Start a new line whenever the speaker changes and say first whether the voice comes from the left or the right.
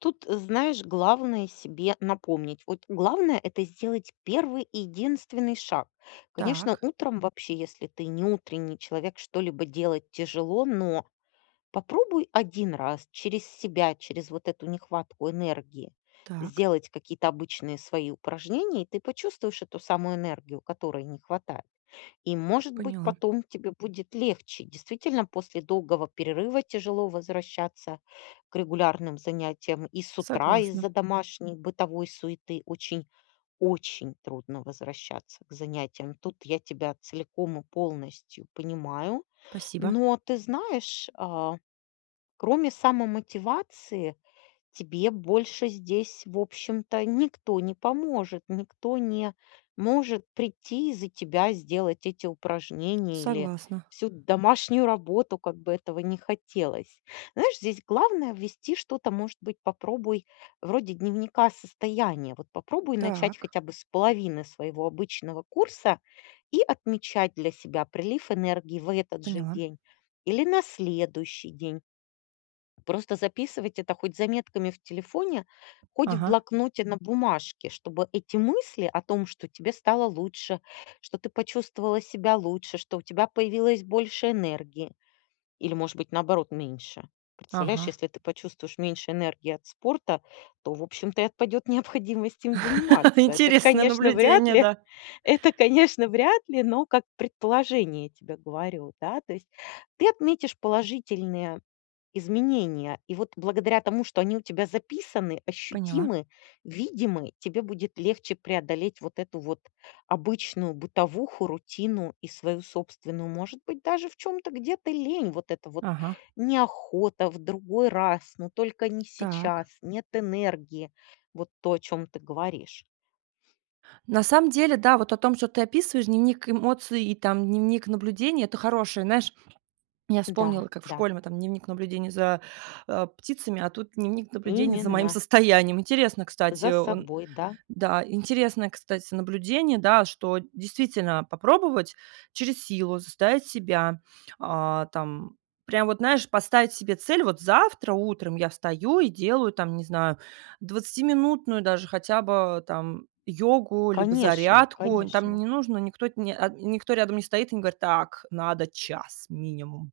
left: Тут, знаешь, главное- себе напомнить, вот главное- это сделать первый единственный шаг. Конечно,
right: Так.
left: утром вообще, если ты не утренний человек, что-либо делать тяжело, но попробуй 1 раз через себя, через вот эту нехватку энергии
right: Так.
left: сделать какие-то обычные свои упражнения, ты почувствуешь эту самую энергию, которой не хватает. И, может быть,
right: Поняла.
left: потом тебе будет легче, действительно, после долгого перерыва тяжело возвращаться к регулярным занятиям, и с утра
right: Согласна.
left: из-за домашней бытовой суеты очень очень трудно возвращаться к занятиям. Тут я тебя целиком и полностью понимаю,
right: Спасибо.
left: но, ты знаешь, э, кроме самомотивации тебе больше здесь, в общем-то, никто не поможет. Никто не может прийти и за тебя сделать эти упражнения или
right: Согласна.
left: всю домашнюю работу, как бы этого ни хотелось. Знаешь, здесь главное- ввести что-то, может быть, попробуй вроде дневника состояния, вот попробуй начать
right: Так.
left: хотя бы с половины своего обычного курса и отмечать для себя прилив энергии в этот же
right: Поняла.
left: день или на следующий день. Просто записывать это хоть заметками в телефоне, хоть в
right: Ага.
left: блокноте на бумажке, чтобы эти мысли о том, что тебе стало лучше, что ты почувствовала себя лучше. Что у тебя появилось больше энергии или, может быть, наоборот, меньше. Представляешь,
right: Ага.
left: если ты почувствуешь меньше энергии от спорта, то, в общем-то, и отпадет необходимость им заниматься. Это,
right: Интересное
left: конечно, вряд
right: наблюдение,
left: ли,
right: да!
left: это, конечно, вряд ли, но как предположение тебе говорю, да. То есть ты отметишь положительные изменения, и вот благодаря тому, что они у тебя записаны,
right: Поняла.
left: ощутимы, видимы,- тебе будет легче преодолеть вот эту вот обычную бытовуху, рутину и свою собственную, может быть, даже в чём-то где-то лень. Вот это вот
right: Ага.
left: "неохота", "в другой раз", "но только не
right: Так.
left: сейчас", "нет энергии". Вот то, о чём ты говоришь.
right: На самом деле, да, вот о том, что ты описываешь, дневник эмоций и там, дневник наблюдений- это хорошее, знаешь. Я
left: Да
right: вспомнила, как в
left: да.
right: школе мы там дневник наблюдения за, э, птицами, а тут дневник наблюдений за моим
left: Именно.
right: состоянием. Интересно, кстати.
left: За
right: О он
left: собой, да.
right: да, интересное, кстати, наблюдение, да, что действительно попробовать через силу заставить себя, о, там, прям вот, знаешь, поставить себе цель: "Вот завтра утром я встаю и делаю там, не знаю, двадцатиминутную даже хотя бы там йогу, либо
left: Конечно
right: зарядку". Там
left: конечно!
right: не нужно, никто, э, никто рядом не стоит и не говорит: "Так, надо час минимум".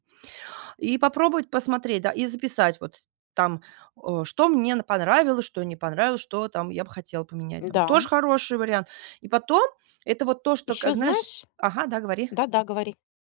right: И попробовать посмотреть, да, и записать вот там, о, что мне понравилось, что не понравилось, что там я бы хотела поменять там.
left: Да.
right: Тоже хороший вариант. И потом это вот то, что, как
left: Ещё
right: знаешь
left: знаешь
right: ага, да, говори.
left: Да-да, говори.